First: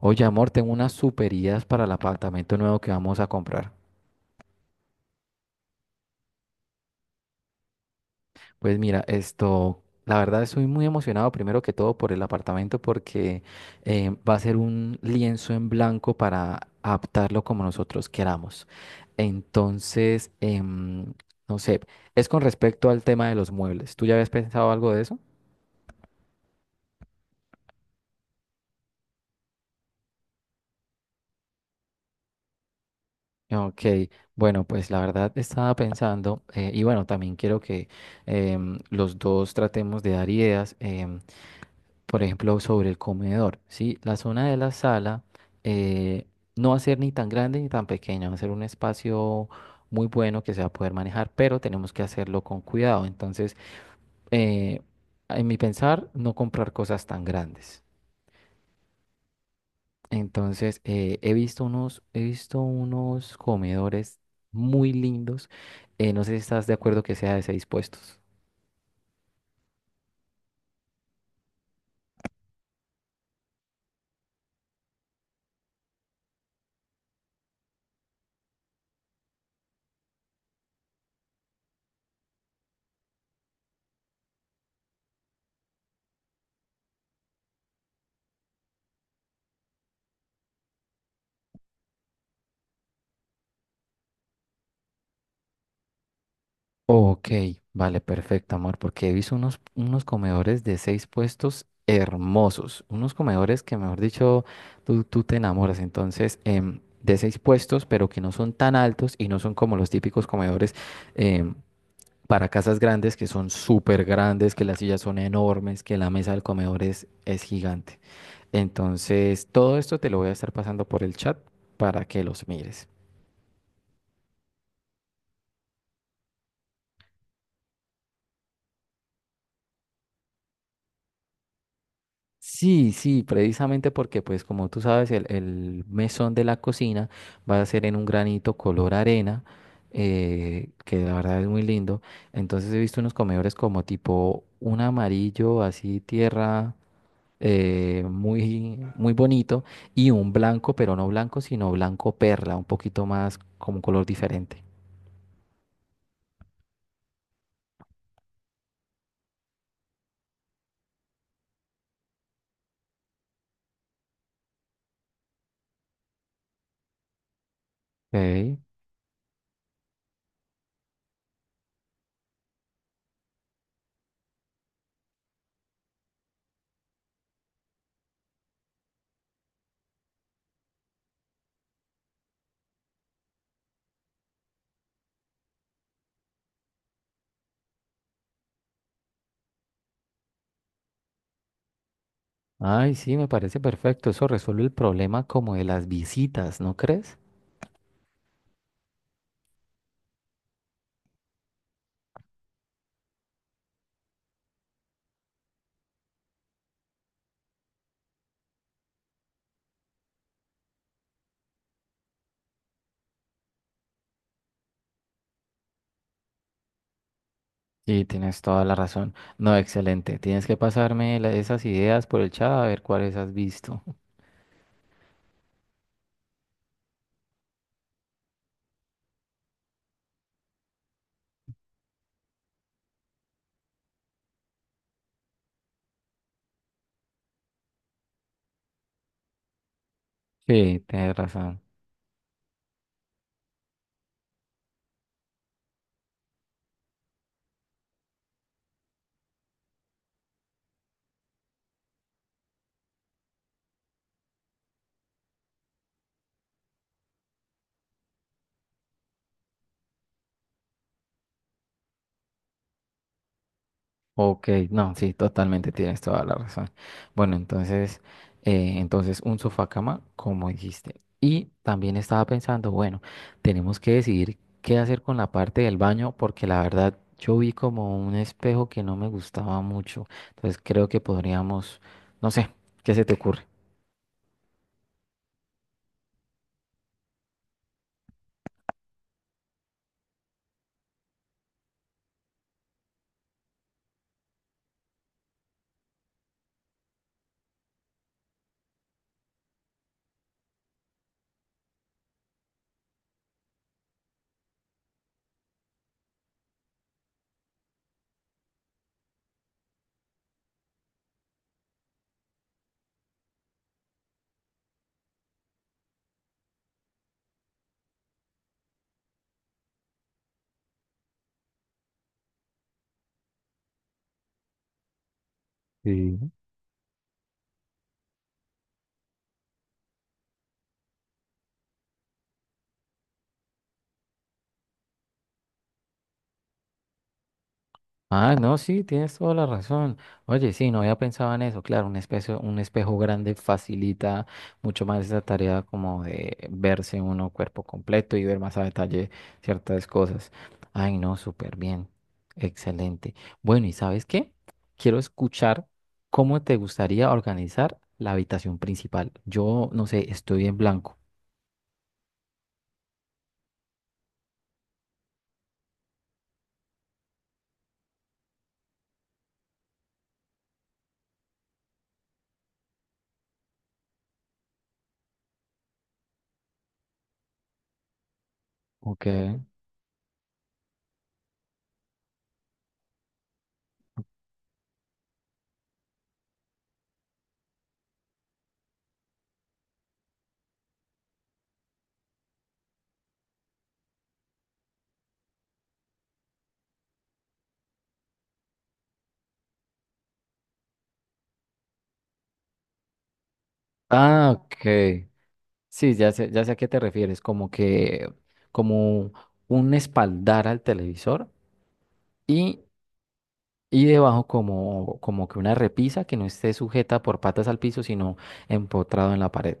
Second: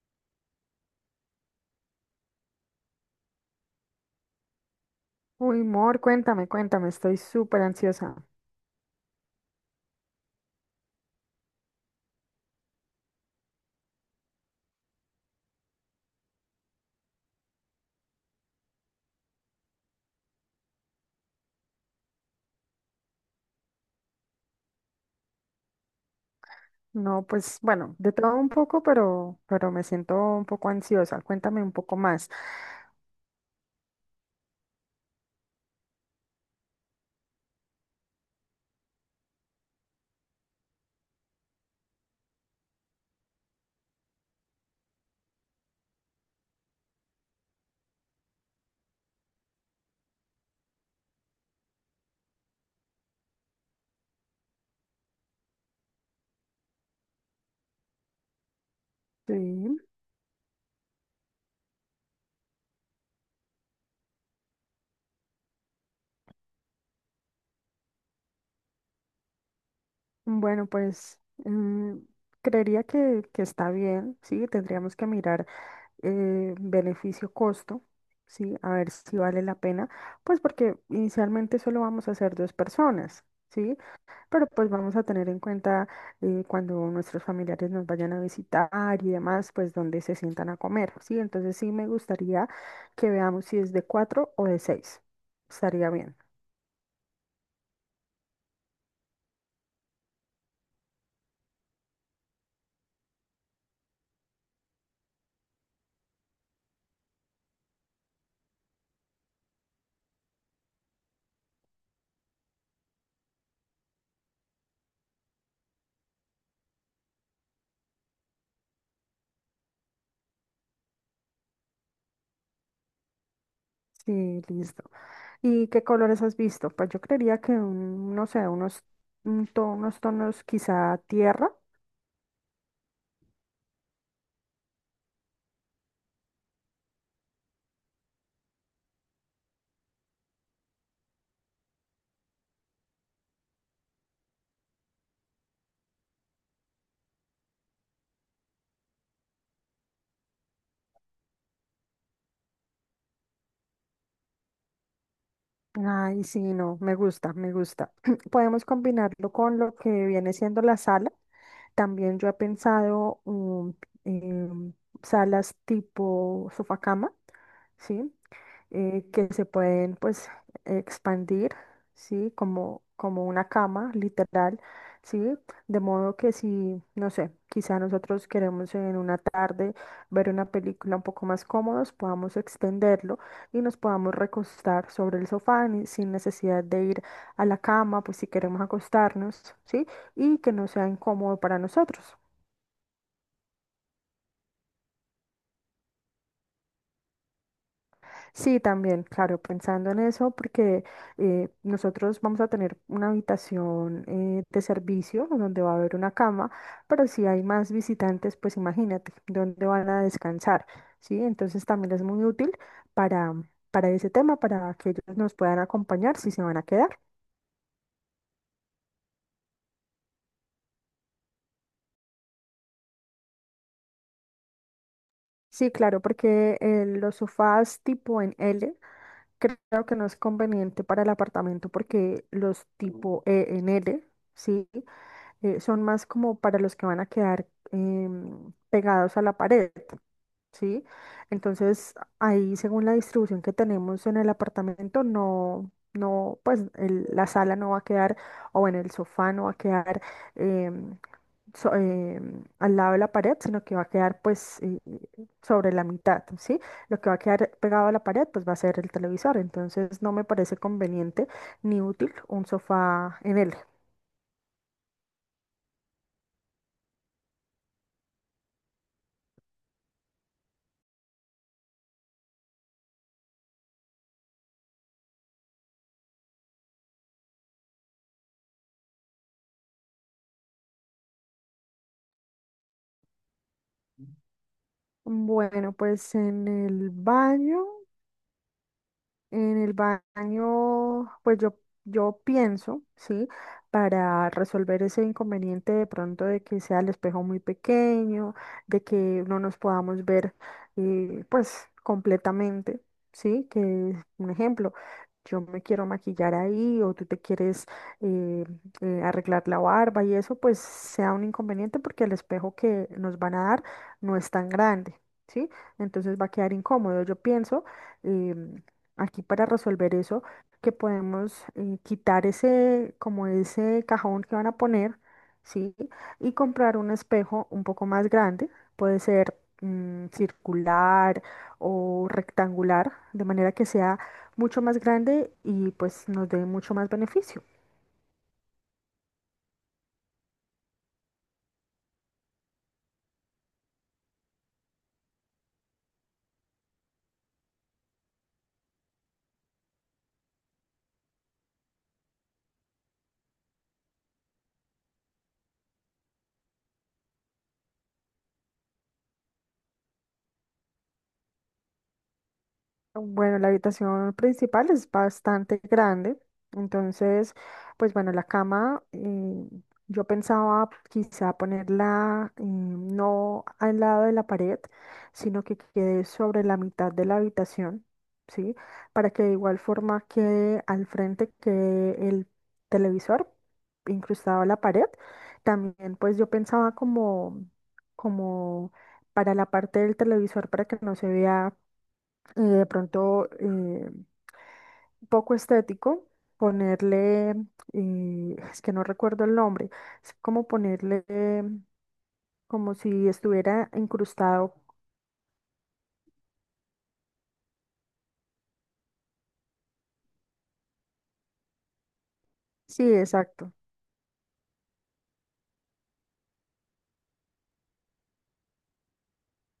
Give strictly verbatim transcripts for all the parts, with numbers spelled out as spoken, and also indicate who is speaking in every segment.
Speaker 1: Oye, amor, tengo unas super ideas para el apartamento nuevo que vamos a comprar.
Speaker 2: Uy, Mor, cuéntame, cuéntame, estoy súper ansiosa.
Speaker 1: Pues mira, esto, la verdad estoy muy emocionado primero que todo por el apartamento porque eh, va a ser un lienzo en blanco para adaptarlo como nosotros queramos. Entonces, em, no sé, es con respecto al tema de los muebles. ¿Tú ya habías pensado algo de eso?
Speaker 2: No, pues bueno, de todo un poco, pero, pero me siento un poco ansiosa. Cuéntame un poco más.
Speaker 1: Ok, bueno, pues la verdad estaba pensando, eh, y bueno, también quiero que em, los dos tratemos de dar ideas. Em, por ejemplo, sobre el comedor, ¿sí? La zona de la sala eh, no va a ser ni tan grande ni tan pequeña, va a ser un espacio muy bueno que se va a poder manejar, pero tenemos que hacerlo con cuidado. Entonces, eh, en mi pensar, no comprar cosas tan grandes.
Speaker 2: Sí,
Speaker 1: Entonces, eh, he visto unos, he visto unos comedores muy lindos. Eh, no sé si estás de acuerdo que sea de seis puestos.
Speaker 2: bueno, pues mm, creería que, que está bien, sí, tendríamos que mirar eh, beneficio-costo, sí, a ver si vale la pena, pues porque inicialmente solo vamos a ser dos personas, sí. Pero pues vamos a tener en cuenta eh, cuando nuestros familiares nos vayan a visitar y demás, pues dónde se sientan a comer, ¿sí? Entonces sí me gustaría que veamos si es de cuatro o de seis. Estaría bien.
Speaker 1: Ok, vale, perfecto, amor, porque he visto unos, unos comedores de seis puestos hermosos, unos comedores que, mejor dicho, tú, tú te enamoras, entonces, em, de seis puestos, pero que no son tan altos y no son como los típicos comedores em, para casas grandes, que son súper grandes, que las sillas son enormes, que la mesa del comedor es, es gigante. Entonces, todo esto te lo voy a estar pasando por el chat para que los mires.
Speaker 2: Sí, listo. ¿Y qué colores has visto? Pues yo creería que un, no sé, unos, un to- unos tonos quizá tierra.
Speaker 1: Sí, sí, precisamente porque, pues, como tú sabes, el, el mesón de la cocina va a ser en un granito color arena, eh, que la verdad es muy lindo. Entonces he visto unos comedores como tipo un amarillo, así tierra, eh, muy, muy bonito, y un blanco, pero no blanco, sino blanco perla, un poquito más como un color diferente.
Speaker 2: Ay, sí, no, me gusta, me gusta. Podemos combinarlo con lo que viene siendo la sala. También yo he pensado um, em, salas tipo sofá cama, ¿sí?
Speaker 1: Ok.
Speaker 2: eh, que se pueden pues expandir, ¿sí? Como, como una cama, literal, ¿sí? De modo que si, no sé, quizá nosotros queremos en una tarde ver una película un poco más cómodos, podamos extenderlo y nos podamos recostar sobre el sofá ni- sin necesidad de ir a la cama, pues si queremos acostarnos, ¿sí? Y que no sea incómodo para nosotros.
Speaker 1: Ay, sí, me parece perfecto. Eso resuelve el problema como de las visitas, ¿no crees?
Speaker 2: Sí, también, claro, pensando en eso, porque eh, nosotros vamos a tener una habitación eh, de servicio donde va a haber una cama, pero si hay más visitantes, pues imagínate dónde van a descansar, ¿sí? Entonces también es muy útil para, para ese tema, para que ellos nos puedan acompañar si se van a quedar.
Speaker 1: Y tienes toda la razón. No, excelente. Tienes que pasarme la- esas ideas por el chat a ver cuáles has visto.
Speaker 2: Sí, claro, porque eh, los sofás tipo en L creo que no es conveniente para el apartamento porque los tipo E en L, ¿sí? eh, son más como para los que van a quedar em, pegados a la pared,
Speaker 1: Sí,
Speaker 2: ¿sí?
Speaker 1: tienes razón.
Speaker 2: Entonces, ahí según la distribución que tenemos en el apartamento, no, no, pues el- la sala no va a quedar, o bueno, el sofá no va a quedar em, so- em, al lado de la pared, sino que va a quedar pues eh, sobre la mitad, ¿sí? Lo que va a quedar pegado a la pared, pues va a ser el televisor, entonces no me parece conveniente ni útil un sofá en él.
Speaker 1: Ok, no, sí, totalmente tienes toda la razón. Bueno, entonces, eh, entonces un sofá cama, como dijiste. Y también estaba pensando, bueno, tenemos que decidir qué hacer con la parte del baño, porque la verdad yo vi como un espejo que no me gustaba mucho. Entonces creo que podríamos, no sé, ¿qué se te ocurre?
Speaker 2: Bueno, pues en el baño. En el baño, pues yo, yo pienso, ¿sí? Para resolver ese inconveniente de pronto de que sea el espejo muy pequeño, de que no nos podamos ver, eh, pues, completamente, ¿sí? Que, es un ejemplo, yo me quiero maquillar ahí o tú te quieres eh, eh, arreglar la barba y eso, pues, sea un inconveniente porque el espejo que nos van a dar no es tan grande, ¿sí? Entonces va a quedar incómodo, yo pienso. em, aquí para resolver eso, que podemos eh, quitar ese, como ese cajón que van a poner, ¿sí?
Speaker 1: Sí.
Speaker 2: Y comprar un espejo un poco más grande, puede ser mm, circular o rectangular, de manera que sea mucho más grande y pues nos dé mucho más beneficio.
Speaker 1: Ah, no, sí, tienes toda la razón. Oye, sí, no había pensado en eso. Claro, un espejo, un espejo grande facilita mucho más esa tarea como de verse uno cuerpo completo y ver más a detalle ciertas cosas. Ay, no, súper bien. Excelente. Bueno, ¿y sabes qué? Quiero escuchar cómo te gustaría organizar la habitación principal. Yo, no sé, estoy en blanco.
Speaker 2: Bueno, la habitación principal es bastante grande, entonces, pues bueno, la cama, eh, yo pensaba quizá ponerla eh, no al lado de la pared, sino que quede sobre la mitad de la habitación, ¿sí?
Speaker 1: Ok.
Speaker 2: Para que de igual forma quede al frente que el televisor incrustado a la pared. También, pues yo pensaba como, como para la parte del televisor para que no se vea y de pronto eh, poco estético, ponerle, eh, es que no recuerdo el nombre, es como ponerle eh, como si estuviera
Speaker 1: Ah,
Speaker 2: incrustado.
Speaker 1: ok. Sí, ya sé, ya sé a qué te refieres, como que, como un espaldar al televisor y,
Speaker 2: Sí, exacto.
Speaker 1: y debajo como, como que una repisa que no esté sujeta por patas al piso, sino empotrado en la pared.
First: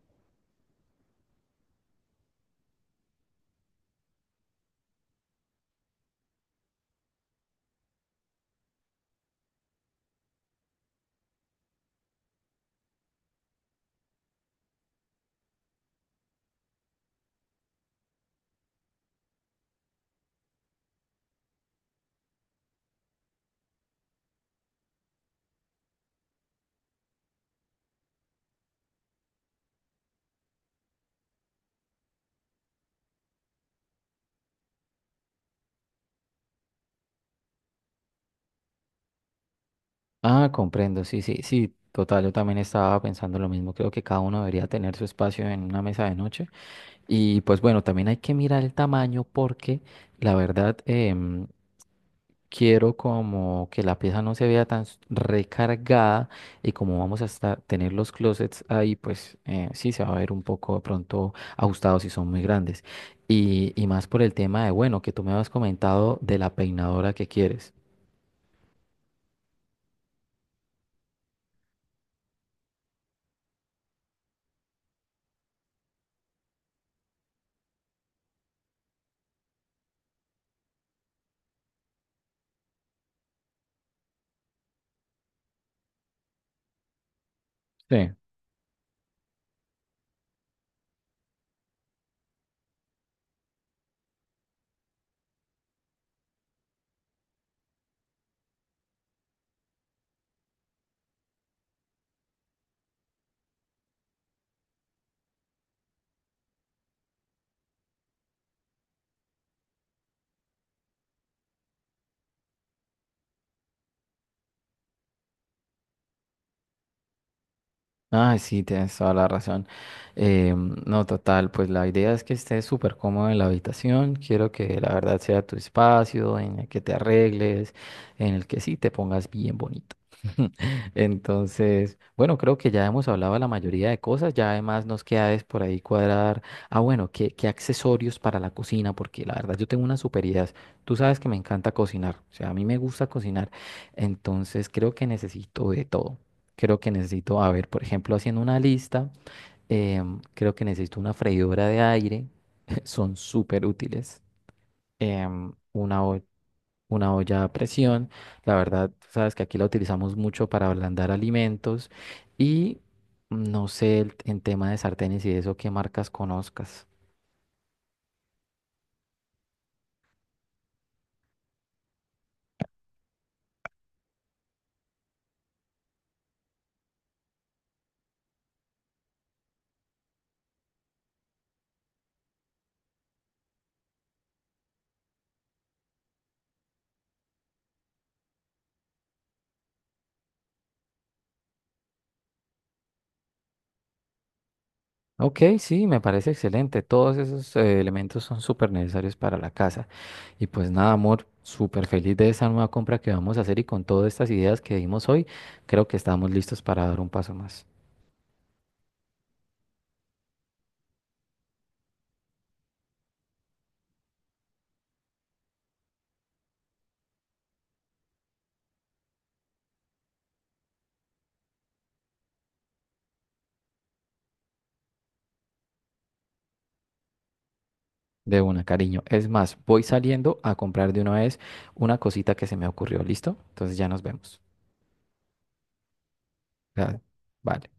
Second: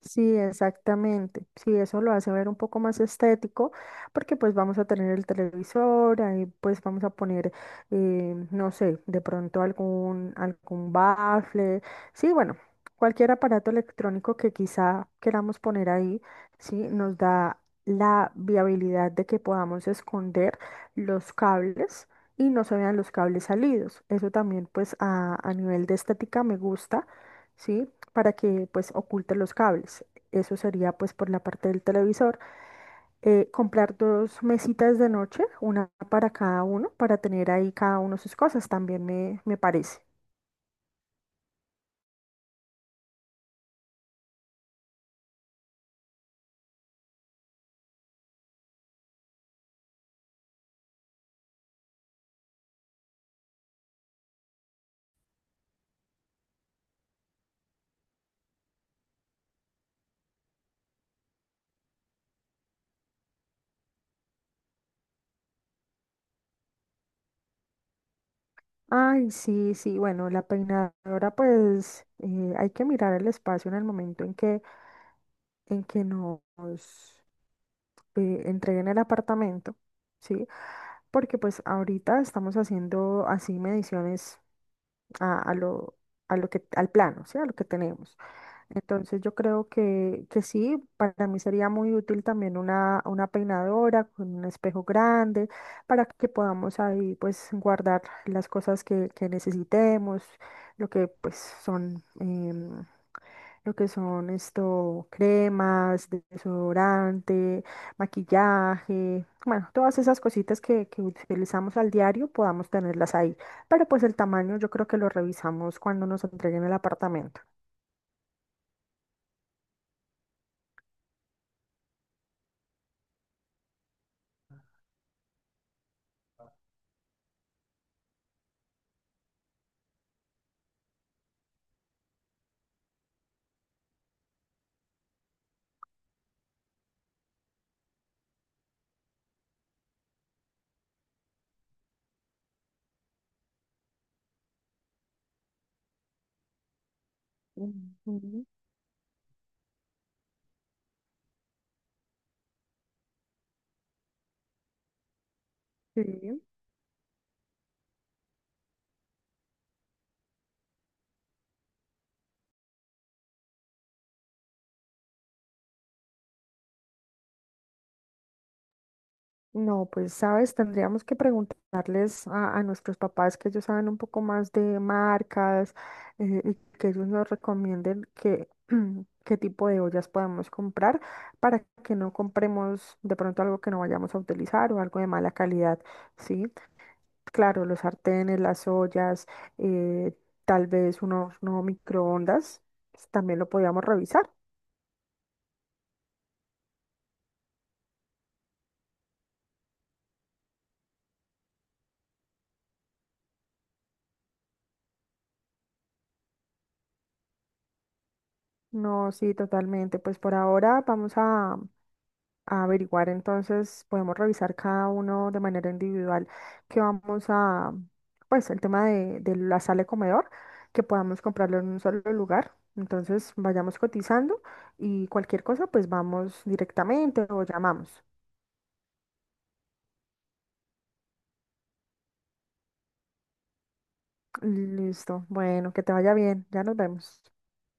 Speaker 2: Sí, exactamente. Sí, eso lo hace ver un poco más estético, porque pues vamos a tener el televisor, ahí pues vamos a poner, eh, no sé, de pronto algún, algún bafle. Sí, bueno, cualquier aparato electrónico que quizá queramos poner ahí, sí, nos da la viabilidad de que podamos esconder los cables y no se vean los cables salidos. Eso también pues a, a nivel de estética me gusta, ¿sí? Para que pues oculte los cables. Eso sería pues por la parte del televisor. Eh, comprar dos mesitas de noche, una para cada uno, para tener ahí cada uno sus cosas, también me, me parece.
Speaker 1: Ah, comprendo, sí, sí, sí, total, yo también estaba pensando lo mismo, creo que cada uno debería tener su espacio en una mesa de noche. Y pues bueno, también hay que mirar el tamaño porque la verdad, em, quiero como que la pieza no se vea tan s- recargada y como vamos a estar, tener los closets ahí, pues eh, sí se va a ver un poco de pronto ajustados si son muy grandes. Y, y más por el tema de, bueno, que tú me habías comentado de la peinadora que quieres.
Speaker 2: Ay, sí, sí, bueno, la peinadora pues eh, hay que mirar el espacio en el momento en que, en que nos eh, entreguen el apartamento, ¿sí? Porque pues ahorita estamos haciendo así mediciones a, a lo, a lo que, al plano, ¿sí? A lo que
Speaker 1: Sí.
Speaker 2: tenemos. Entonces yo creo que, que sí, para mí sería muy útil también una, una peinadora con un espejo grande para que podamos ahí pues guardar las cosas que, que necesitemos, lo que pues son, em, lo que son esto, cremas, desodorante, maquillaje, bueno, todas esas cositas que, que utilizamos al diario podamos tenerlas ahí. Pero pues el tamaño yo creo que lo revisamos cuando nos entreguen el apartamento.
Speaker 1: Ay, sí, tienes toda la razón. Eh, no, total, pues la idea es que estés súper cómodo en la habitación. Quiero que la verdad sea tu espacio, en el que te arregles, en el que sí te pongas bien bonito. Entonces, bueno, creo que ya hemos hablado de la mayoría de cosas. Ya además nos queda es por ahí cuadrar. Ah, bueno, ¿qué, ¿qué accesorios para la cocina? Porque la verdad yo tengo unas super ideas. Tú sabes que me encanta cocinar. O sea, a mí me gusta cocinar. Entonces, creo que necesito de todo. Creo que necesito, a ver, por ejemplo, haciendo
Speaker 2: Ujú.
Speaker 1: una lista, em, creo que necesito una freidora de aire, son súper útiles. em, una, ho-
Speaker 2: Sí.
Speaker 1: una olla a presión, la verdad, sabes que aquí la utilizamos mucho para ablandar alimentos y no sé el- en tema de sartenes y de eso qué marcas conozcas.
Speaker 2: No, pues sabes, tendríamos que preguntarles a, a nuestros papás que ellos saben un poco más de marcas, eh, y que ellos nos recomienden qué, qué tipo de ollas podemos comprar para que no compremos de pronto algo que no vayamos a utilizar o algo de mala calidad, ¿sí? Claro, los sartenes, las ollas, eh, tal vez unos no microondas, pues, también lo podíamos revisar.
Speaker 1: Ok, sí, me parece excelente. Todos esos eh, elementos son súper necesarios para la casa. Y pues nada, amor, súper feliz de esa nueva compra que vamos a hacer y con todas estas ideas que dimos hoy, creo que estamos listos para dar un paso más.
Speaker 2: No, sí, totalmente. Pues por ahora vamos a, a averiguar, entonces podemos revisar cada uno de manera individual que vamos a, pues el tema de, de la sala de comedor, que podamos comprarlo en un solo lugar. Entonces vayamos cotizando y cualquier cosa, pues vamos directamente o llamamos.
Speaker 1: De una, cariño. Es más, voy saliendo a comprar de una vez una cosita que se me ocurrió. ¿Listo? Entonces ya nos vemos.
Speaker 2: Listo. Bueno, que te vaya bien. Ya nos
Speaker 1: Ya,
Speaker 2: vemos.
Speaker 1: vale.